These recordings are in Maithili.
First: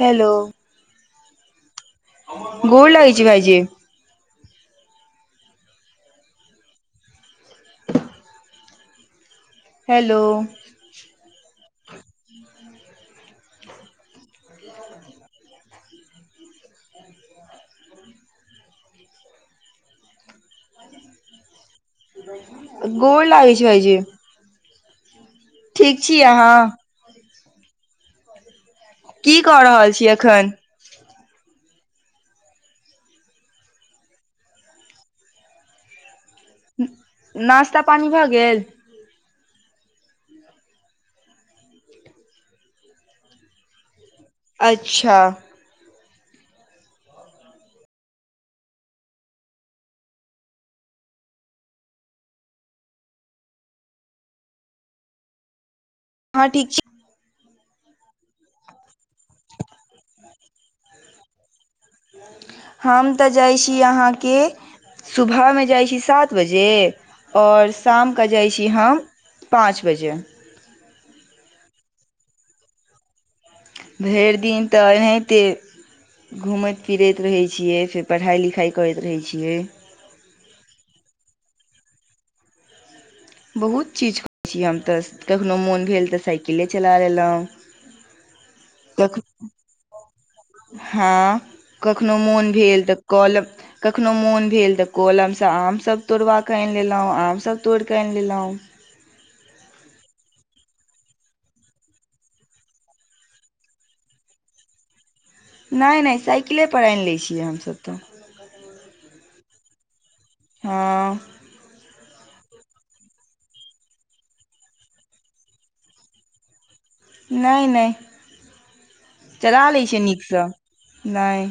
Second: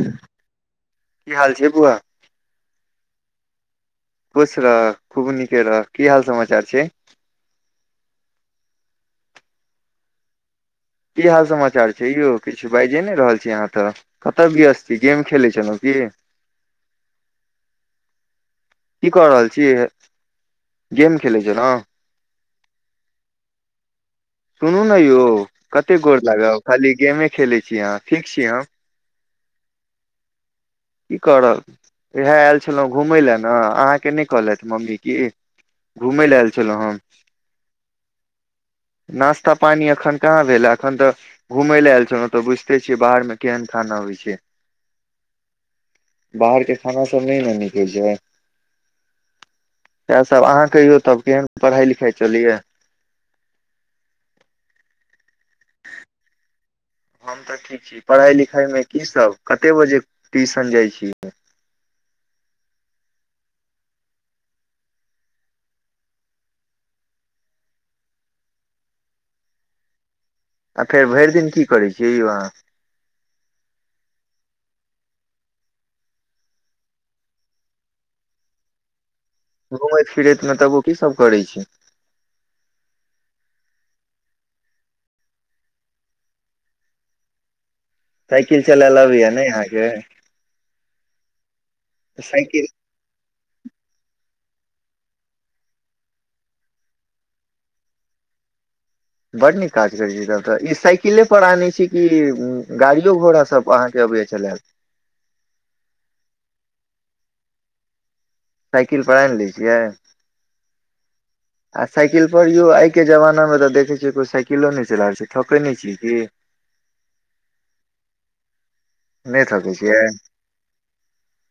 हेलो। की हाल छै बुआ। गोर लगै छै भइज। किुश रह खूब नीके रह की हाल समाचार छै। हेलो। ई हाल समाचार छै ययौ किछु बाजे ने रहल छै। [unintelligible] अहाँ तऽ। [unintelligible] कत भी अस्ी गेम खेल चल। [unintelligible] क [unintelligible] की कऽ रहल छिय। गेम खेलै छै ने गोल लागै छै कहजे। सुनू ने यौ कते गोर लागे खाली गेमे खेलैत छी अहाँ ठीक छी हम। की कऽ रहल छी एखन। की करब इएह आयल छलहुँ घूमय लेलए ने अहाँके नहि कहलथि मम्मी की लए आयल छलहुँ हम नास्ता पानी भए गेल। त्ता पानी अखन कहाँ भेले एखन तऽ घूमेय ले आयल छौं ते बुझते छियै बाहर में केहन खाना होइ छै। अच्छा। बाहरके खाना सभ नहि ने निकैत छै इएहसभ अहाँ कहियौ तब केहन पढ़ाइ लिखाइ चलए। ठीक छै। हम तऽ ठीक छी पढ़ाई लिखाई मे की सब कते बजे ट्यूशन जाइ छीिय। हम तऽ जाइत छी अहाँके सुबहमे जाइत छी सात बजे आओर शामके जाइत छी हम पाँच बजे। आ फेर भरि दिन की करै छियै यौ अहाँ। भरि दिन तऽ एनाहिते घूमैत फिरैत रहैत छियै फेर पढ़ाइ लिखाइ करैत रहैत छियै। घूममे फिरे मलब ओ की सब करै छै। बहुत चीज करैत छी हम तऽ कखनो मोन भेल तऽ साइकिले चला लेलहुँ साइकिल चलायल अबैया नहि अहाँके हँ कखनो मोन साइकिल भेल तऽ कल कखनो मोन भेल तऽ कलमसँ आमसभ तोड़बा कऽ आनि लेलहुँ आमसभ तोड़ि कऽ। कन ललहुँ बड नीक काज करैत छै तब तऽ ई साइकिलेपर आनै छी कि गाड़िो घोड़ा सभ अहाँके अबैए चब नहि नहि साइकिलेपर आनि लैत छियै हमसभ तऽ। साइकिल पा ने लै छियै। हँ। आ साइकिल पर यौ आइके जमानामे तऽ देखै छियै कोइ साइकिलो नहि चला रहल छै ठकै नहि छै कि। नहि नहि। नहि चला ठकै लै छै छियै नीकसँ नहि।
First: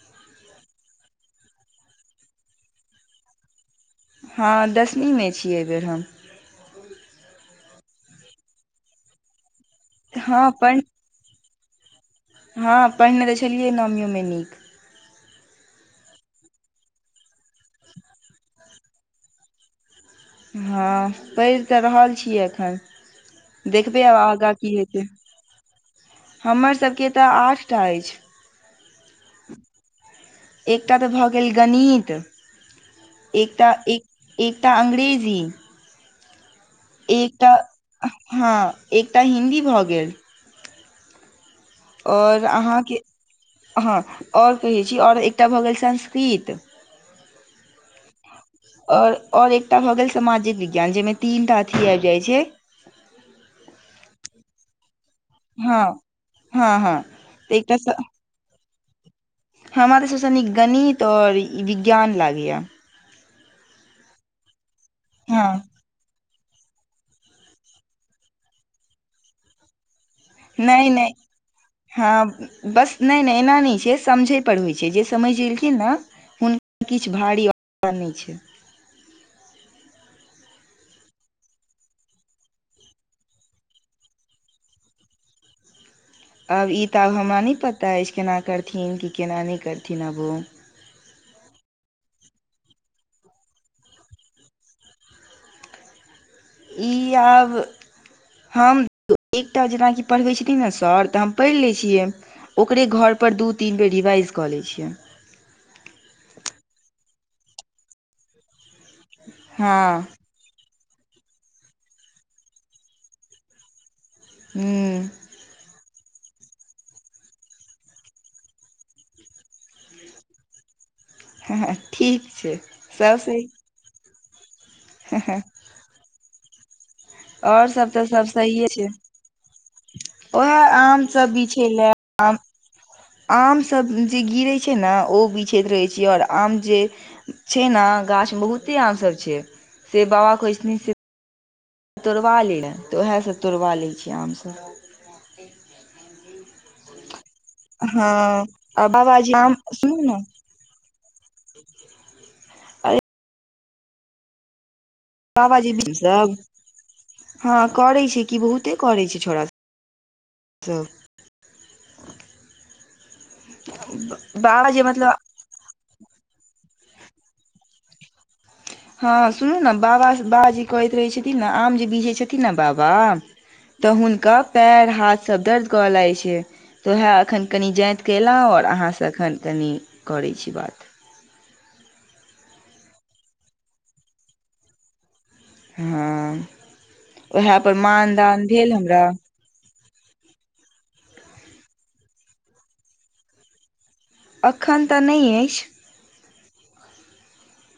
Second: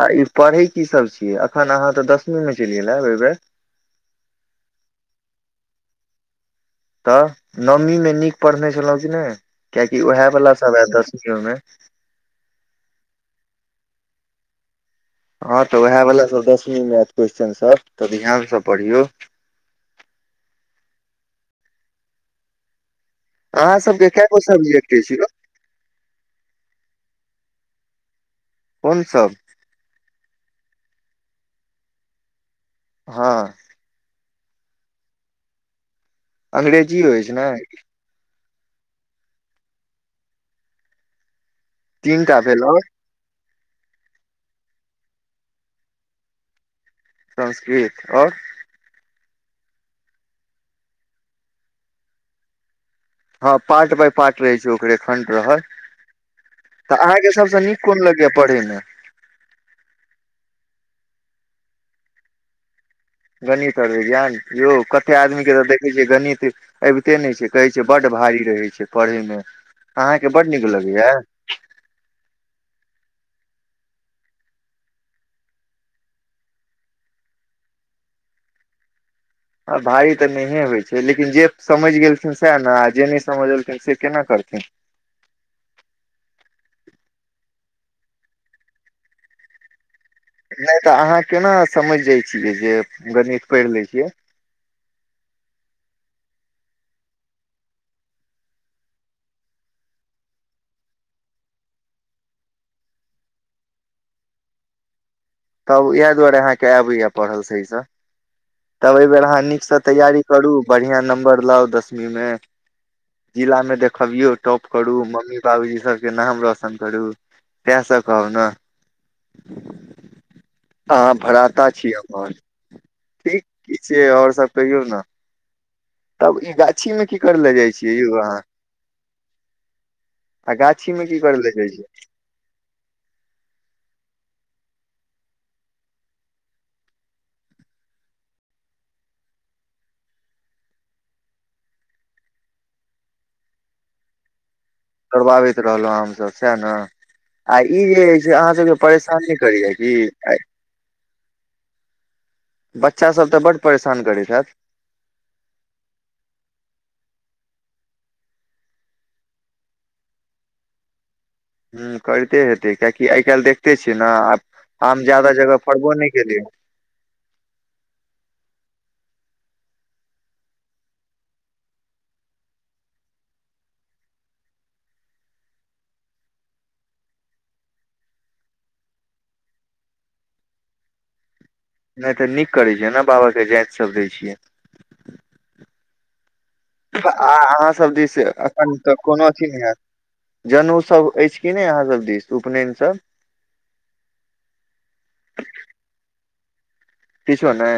आ ई पढ़ै कीसभ छियै एखन अहाँ तऽ दसमीमे चलिियै ने ओ बेर हँ दसमीमे छी एहिबेर हम। तऽ नवमीमे नीक पढ़ने छलहुँ कि नहि। क्यकि उएह हँ वालला पढ़ सब ए दसमीमे। हँ पहिने तऽ छलियै नामियोमे नीक। हँ तऽ उएहवला सभ दसमीमे आयत क्वेेश्चनसभ तऽ ध्यानसँ पढ़ियौ। हँ पढ़ि तऽ रहल छियै एखन। अहाँ देखबै सबके आब कै गो आगा की सब्जेक्ट हेत अछि यौ हमर सबके तऽ आठ टाइज। कोनसभ। एकटा तऽ भऽ गेल गणित। हँ एकटा एक। एकटा अंग्रेजी। अंग्रेजी होइ छै ने। एकटा हँ एकटा हिन्दी भऽ गेल। तीन टा आओर भेल और अहाँके। हँ आओर कहैत छी आओर एकटा भऽ गेल संस्कृत। संस्कृत आओर। आओर आओर एकटा भऽ गेल सामाजिक विज्ञान जाहिमे तीन टा अथी आबि जाइत छै। हँ पार्ट बाय पार्ट रहै छै ओकरे। खण्ड रहत हँ हँ हँ तऽ अहाँके सबस नीक कोन लगैया पढ़यमे। हमराे श्वषनिक गणित आऔर विज्ञान लागया। गणित और विज्ञान योग। कते आदमी हँ के तऽ देखै छियै गणित। अबिते नहि छै कहै छै बड्ड भारी रहै छै पढ़यमे। अहाँके बड नीक नहि लगैया। नहि हँ बस नहि नहि एना नहि छै समझय पर होइ छै जे समझ एलखिन ने हुनका किछु भारी आ नहि छै। भाय तऽ नहिये होइ छै लेकिन जे समझ गेथिन सएह ने आ जे नहि समझ एलखिन से केना करथिन। आब ई तऽ आब हमरा नहि पता अछि केना करथिन कि केना नहि करथिन। थिनाब। नहि तऽ अहाँ केना समझ जाइ छियै जे गणित पढ़ि लै छियै। ई आब हम एकटा जेनाकि पढ़बैत छथिन ने सर तऽ हम पढ़ि लैत छियै ओकरे घरपर दू तीन बेर रिवाइज कऽ लैत छियै। तब इएह दुआरे अहाँके आबैए पढ़ल सहीसँ। तब एहि बेर अहाँ नीकसँ हँ तैयारी करू। बढ़िया नंबर लाउ दसवी में जिला में देख। खबियो टॉप करु हूँ मम्मी पाबूजी सब। नाम रोशन करू तहसँ कहउ न। अहाँ भरााता छी ठीक हमर। छै सब ठीक सही कि छै आओर। कहियऔ ने। तब ई। मे की करे ले आओर जाइ सब छियै तऽ यौ सब अहाँ सहिे छै आ उएह गाछी आम मे की सब करे बिछे जाइ छियै ले आम सब। जे गिरै छै ने ओ बिछैत रहै छ आओर आम जे छै ने गाछमे बहुते आमसभ छै से बा कहै छथिन से। तोड़बा ल लेलथि तऽ उएहसभ तोड़बा लैत छीयै आमसभ। करबाबैत रहलहुँ हमसभ सएह ने। आ ई जे से हँ अहाँ सबके आ बाबाजी परेशानी आम करैय सुनू ने कि। अरे बच्चासभ ते बड्ड परेशान करैत छथि। बाबाजीसभ हँ करैत छै कि बहुते करैत छै छौड़ सभ।। ह करिते हेतै कियकि आइ काल्हि देखिते छियै ने बाबा जे आब आम मतलब ज्यादा जगह फड़बो नहि केलै। हँ सुनू ने बाबा बाबाज जे कहैत रहैत छथिन ने आम जे बिझैत छथिन ने बाबा तऽ हुनका पैर हाथसभ दर्द करय लागैत छै तऽ उएह एखन कनि जातिकेऽ अयलहुँ आओर अहाँसँ एखन कनि करैत छी बात। नहि तऽ नीक करैत छियै ने बाबाके जातिसभ दैत छियै। हँ आ अहाँ उएहपर सब दिस मानदान भेल अखन तऽ हमरा कोनो अथी नहि हयत। जनेउसभ अछि कि नहि अहाँसभ दिस उपनयनसभ। एखन तऽ नहि अछि। किशो ने।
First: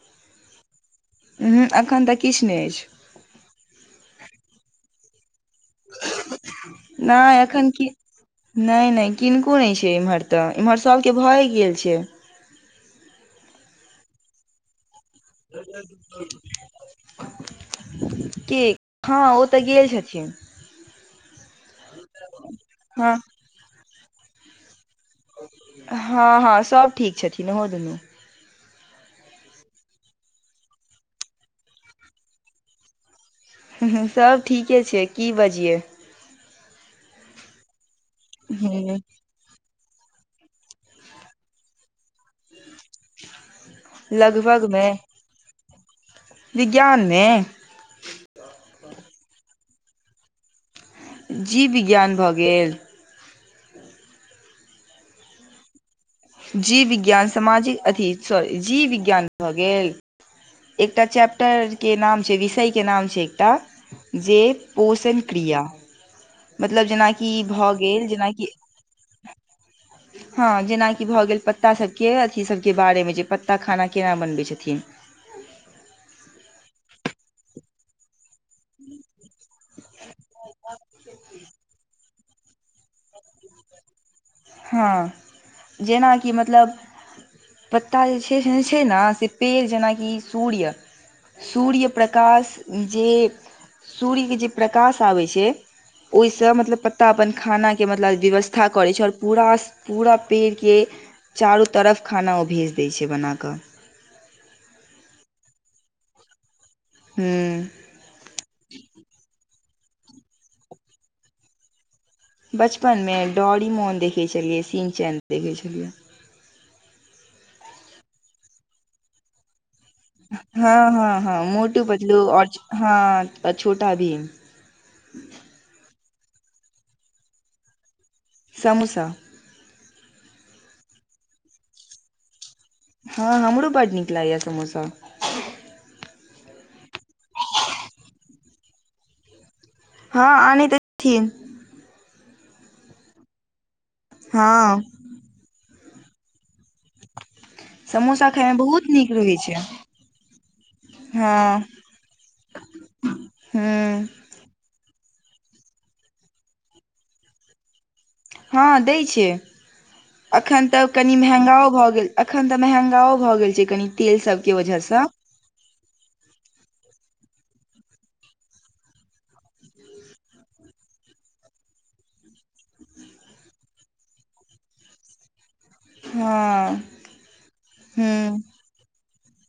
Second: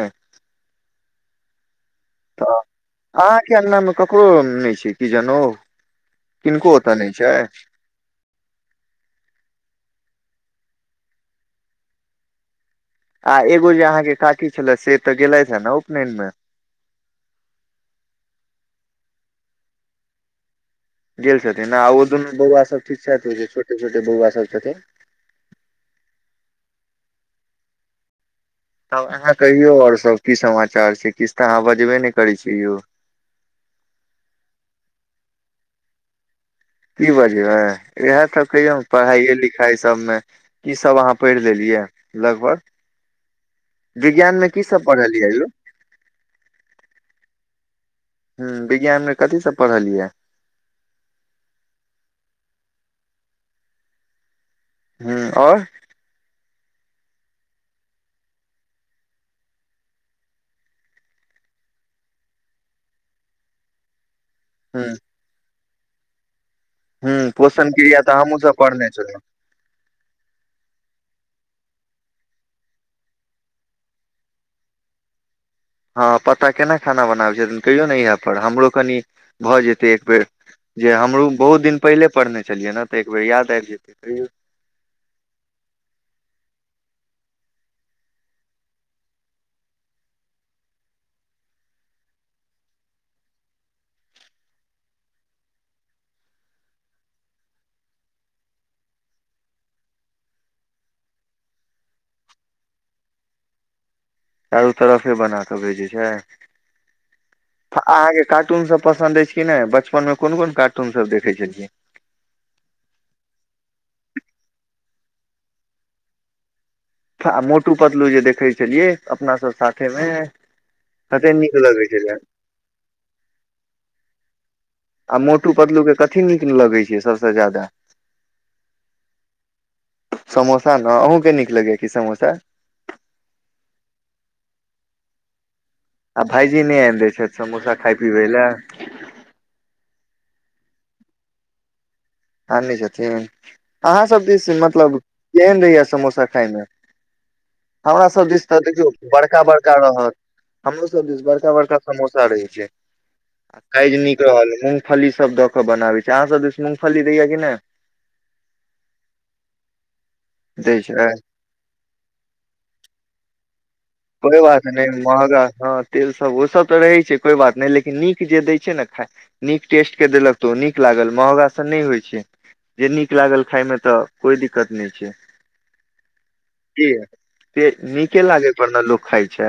उहूँ एखन तऽ त किछु नहि अछि अहाँके अनामे ककरो नहि छै। की जहो। नहि एखन नहि नहि किनको नहि छै इमहर। तऽ इम्हर सालके भए गेल छै। आ एगो जे अहाँके काकी छले से। तऽ गेलथि हे ने उपनयन मे कि। हँ ओ तऽ गेल छथिन। जेलसर। तना आ दुनू बौआ सब ठीक हँ छथि हो छै छोटे छोटे। जे बौआ सब छथिन। हँ हँ सभ ठीक छथिन ओहो दुनू। तब अहाँ कहियौ आओर सभ की समाचार छै किछु तऽ अहाँ बजबे नहि करै छियै यौ। सभ ठीके छै की बजियै। की बाजि हा। इएह त कहियौ ने ह पढ़ाइयए लिखाई। तब मे की सब अहाँ पढ़ि लेलियै। लगभग विज्ञान मे की सब लगभगमे पढ़लियै यौ। विज्ञानमे। हूँ विज्ञानमे कथीसँ पढ़लियै। जीव विज्ञान भऽ गेल। हूँ और। जीव विज्ञान सामाजिक अथी सॉरी जीव विज्ञान भऽ गेल, एकटा चैप्टर के नाम छै विषय के नाम छै एकटा। जे ह पोषण क्रिया मतलब जेना ह कि पोषण भऽ क्रिया गेल तऽ जेना हमहुँ कि सब पढ़ने छलहुँ हाँ जेना कि भऽ गेल प प्ता सबके अथी सभके बारेमे जे पत्ता खाना केना बनबै छथिन। हाँ पता केना खाना बनाबे छै कहियो नै यहां पर हमरो कनि भ जेते एक बेर जे हमु बहुत दिन पेहले पढ़ने छलियै ने ते एक बेर याद आब जेतै, कहियौ हाँ जेना कि मतलब पत्ता जे छै से छै ना से पेड़ जेना कि सूर्य, सूर्य प्रकाश जे सूर्य के जे प्रकाश आबै छै, ओय से मतलब पत्ता अपन खाना के मतलब व्यवस्था करै छै और पूरास पूरा पेड़ के चारो तरफ खाना ओ भेज दै छै बना क। चारो तरफे बना के भेजै छै। ह्म्म अ अहाँ के कार्टून सब पसन्द एछ कि नै बचपन मे कुन-कुन कार्टून सब देखै छलियै। बचपन मे डॉरीमोन देखै छलियै, सिन चैन देखै छलियै। फा आ मोटू-पतलू जे देखै छलियै अपना सब सा हाँ हाँ हाँ लगै छलै मोटू-पतलू और हाँ अ छोटा भीम। आ मोटू-पतलू के कथी नीक लगै छै सबसे जादा। समोसा। समोसा ना, अहूँ के नीक लगै कि समोसा। हाँ हमरो बड नीक लागै या समोसा। आ भायजी नै आन दै छैथ समोसा खाय पीबै लए। हाँ आने छथिन। आनै छथिन। अहाँ सब दिस हँ मतलब केहेन रहै या समोसा खाय मे। हमरा सब समोसा दिस खायमे तऽ बहुत देखियौ नीक रहै छै बड़का-बड़का रहत, हमरो सब दिस हँ बड़का-बड़का समोसा रहै छै आ काएज हूँ नीक रहल, मूंग फली सब द के बनावे छै, अहाँ सब दिस मूंग फली दैय या कि नै। हाँ दैय छै। अखन दै तऽ छै कनि मेहंगाओ भऽ गेल, अखन तऽ मेहंगाओ भऽ गेल छै। कनी कोइ बात नै महगा हाँ। तेल सब ओ सब तऽ रहै छै कोइ बात नै, लेकिन नीक जे दै छै ने खाय नीक टेस्ट के देलक तऽ ओ नीक लागल, महँगा से नै होय छै जे नीक लागल खाय मे तऽ कोय दिक्कत नै छै। हँ की ये ते नीके हूँ लागे त लोक खाय छै।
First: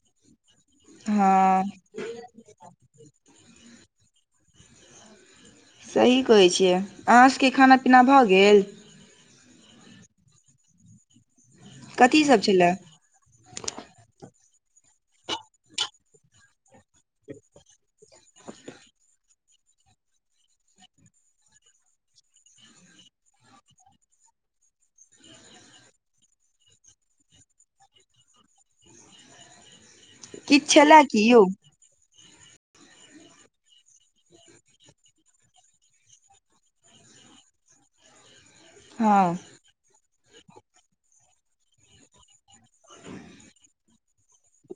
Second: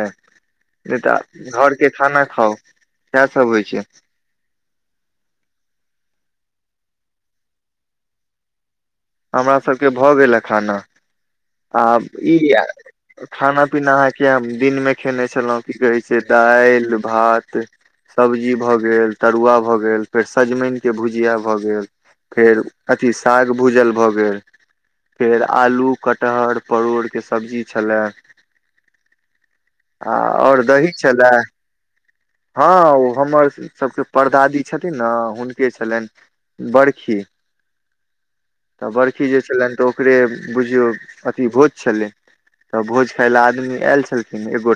नै ते हँ घर के खाना खाउ, साएह सब होय छै। सही कहै छियै, अहाँ सके खाना-पीना भऽ गेल। हमरा सबके भऽ गेल ए खाना। आ कथी ई सब छलए खाना पीना अहाँके। [unintelligible] दिनमे खयने छलहुँ की कहैत छै दालि भात सब्जी भऽ गेल तरुआ भऽ गेल फेर सजमनिके भुजिया भऽ गेल फेर अथी साग भूजल भऽ गेल फेर आलू। कटहर परोड़के सब्जी छलय। [unintelligible] आ आओर किछु दही की छलए। यौ [unintelligible] हाँ उ हमर सब के परदादी छथिन ना, हुनके छलैन बड़खी। तऽ हँ बरखी जे छलैन तऽ ओ ओकरे बुझयो अथी भोज छलै, त भोज खाएले आदमी आएल छलखिन, एगो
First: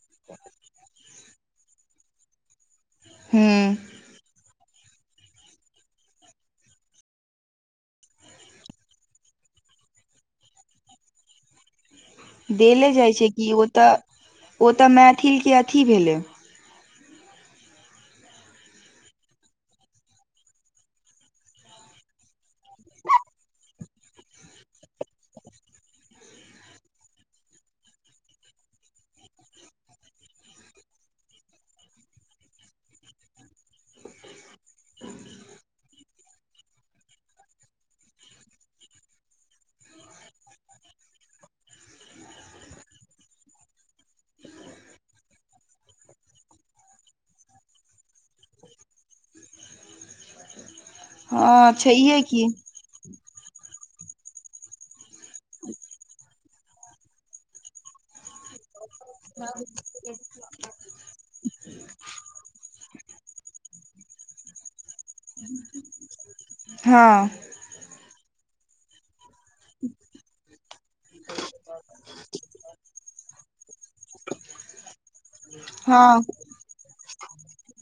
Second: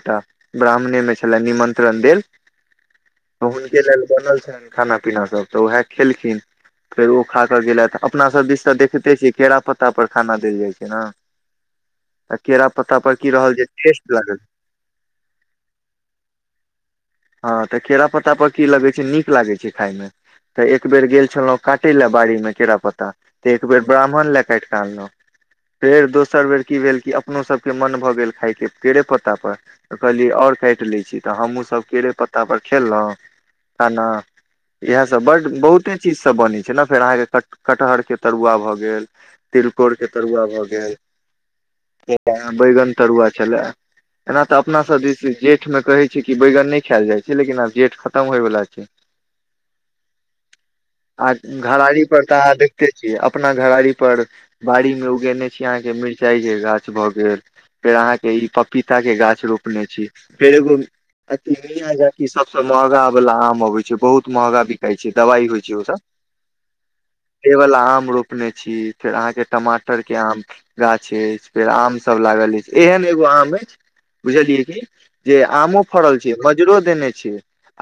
ब्राह्मणे मे छलै निमन। मत्रन्द। [unintelligible] त हूँ हुनके लेल बनल छनि। खाना पीना सभ तऽ उएह खेलखिन फेर ओ खा कऽ गेलथि अपना सभ दिस तऽ देखिते छियै केरा पत्ता परर खाना देल जाइत छै ने। [unintelligible] केरा देले पत्ता जाइ पर छै की कि रहल जे ओ तऽ- टेस्ट लागल ओ तऽ मैथिल के अथी भेलै। [unintelligible] हँ तऽ केरा पत्तापर की लगैत छै नीक लागैत छै खाायमे तऽ एक बेर गेल छलहुँ काटय लेल बाड़ीमे केरा पत्ता तऽ एक बेर ब्राह््मण लए काटि कऽ अनलहुँ फेर दोसर बेर की भेल कि अपनोसभके मन भऽ गेल खाायके केरे पत्तापर तऽ कहलियै आओर काटि लैत छी तऽ हमूँसभ। केले पत्ता पर खेलो [unintelligible] बहुते चीज सब सोने छे ने कटहर के तरूआ भ गेल तीलकोर के तरूआ भ गेल बैंगन के तरूआ छलै ओना अपना सब दीस जेठ में बैंगन नई खाई छै। खल जाइ छै लेकिन आब जेट खतम होइ वला छै। [unintelligible] आ हँ घरड़ी छैहे पर तऽ की अहाँ देखते छियै अपना घराड़ी। [unintelligible] पर बाड़ी मे उगेने छी अहाँ के मिरचाई के गाछ भए गेल फेर अहाँ के ई प। पपीता के गाछ रोपने छी फेर एगो। [unintelligible] कि सबस मार। [unintelligible] महगा वला आम अबे छै बहुत महगा। [unintelligible] दवाइ होइ छै ओव हँ आ रो। [unintelligible] रने छी फेर अहाँके टमाटरके आम गाछ अछि फेर आमसभ लागल अछि एहन एगो आम अछि बुझलियै कि। [unintelligible] जे आम फरल। हँ मजरो देने छी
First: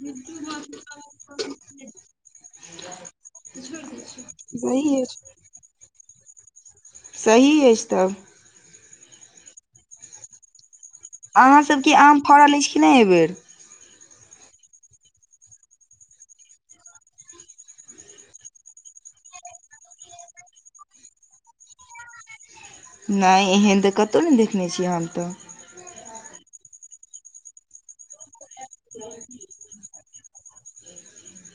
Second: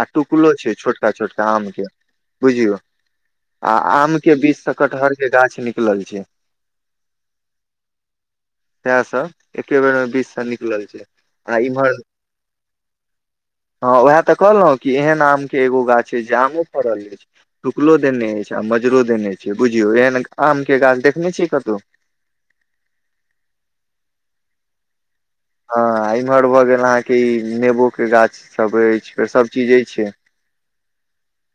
आ टुकलो छै छोटका छोटका आम के बुझलियो आ आम के बीच से सही कटहर अछि के गाछ निकलल छै। [unintelligible] सही अछि तब। [unintelligible] तह सब एके बेर मे बीच से निकलल छै। [unintelligible] अहाँसभके इम्हर आम फड़ल अछि कि नहि एहिबेर। [unintelligible] हँ उएह तऽ कहलहुँ कि एहन आम के एगो गाछ अछि जे आमो फड़ल अछि टुकलो देने अछि आ मजरो देने छै बुझियौ एहन आमके गाछ देखने छिय कतहु। [unintelligible] नहि एहन तऽ कतहु नहि देखने छियै हम तऽ। [unintelligible] हँ इम्हर भऽ गेल अहाँके ई नेबोके गाछसभ अछि फेर सभचीज अछि। [unintelligible]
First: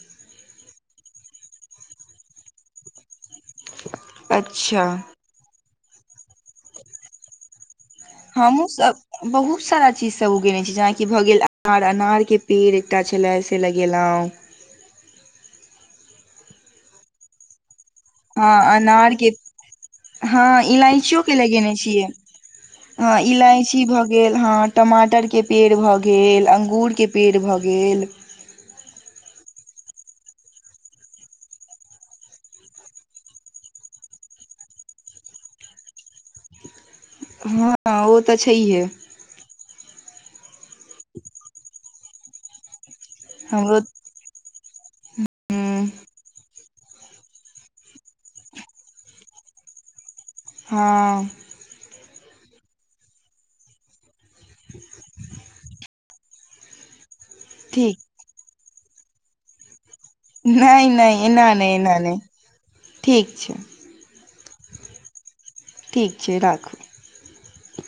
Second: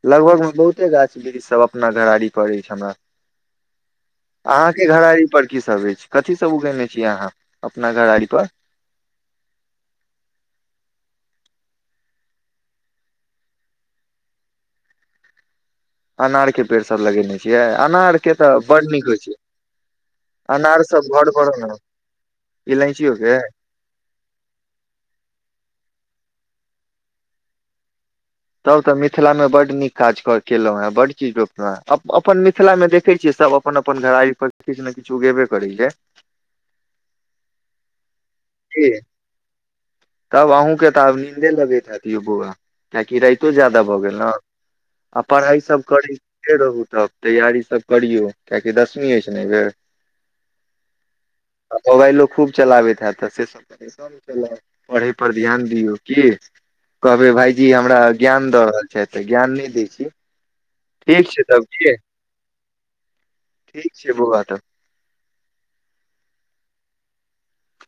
लगभग मे बहुते गाछ वृक्ष सभ अपना घराड़ी परड़ अछि हमरा। [unintelligible] अच्छा अहाँके घरड़ी पर की सब। सब कथी सब उगेने छीियै अहाँ। [unintelligible] पर हमहुूँ सब- बहुत सारा चीजसभ उगेने छी जेनाकि भऽ गेल। आर अनारके पेड़ एकटा छलय से लगेलहुँ। अनार के पेड़ सब लगेने छियै? अनार के तऽ हँ बड़ नीक होइ अनारके छै हँ अनार सब घर इलायचियोके पर ने लगेने छियै। इलायचियो हँ के इलायची भऽ गेल। हँ टमाटरके पेड़ भऽ गेल। तऽ अंगूरके पेड़ भऽ गेल। तब तऽ मिथिलामे बड्ड नीक काजऽ केलहुँ हेँ बड्ड चीज रोपलहुँ हेँ। अपन मिथिलामे देखै छियै सभ अपन-अपन घराइ पर किछु ने किछु उगेबे करै छै। आओर तऽ छैहे। की [unintelligible] तब अहूँके तऽ आब नीन्दे लगै ह बोआ। [unintelligible] कियाकि राइतो हमरो जादा भऽ गेल ने- आ पढ़ाइ सभ हूँ करी। निके रहू तब तैयारी सब करियौ कियकि दसमी अछि ने एहि बेेर। हँ खूब चलाबैत हेत तऽ से सब कने सब केलक। पढ़ै पर ध्यान दियऔ कि? कहबै भाईजी ठीक हमरा ज्ञान द रहल छैत तऽ ज्ञान नहि दै छी। नहि नहि ठीक छै एना तब नहि एना की नहि ठीक छै। तऽ ठीक छै राखू।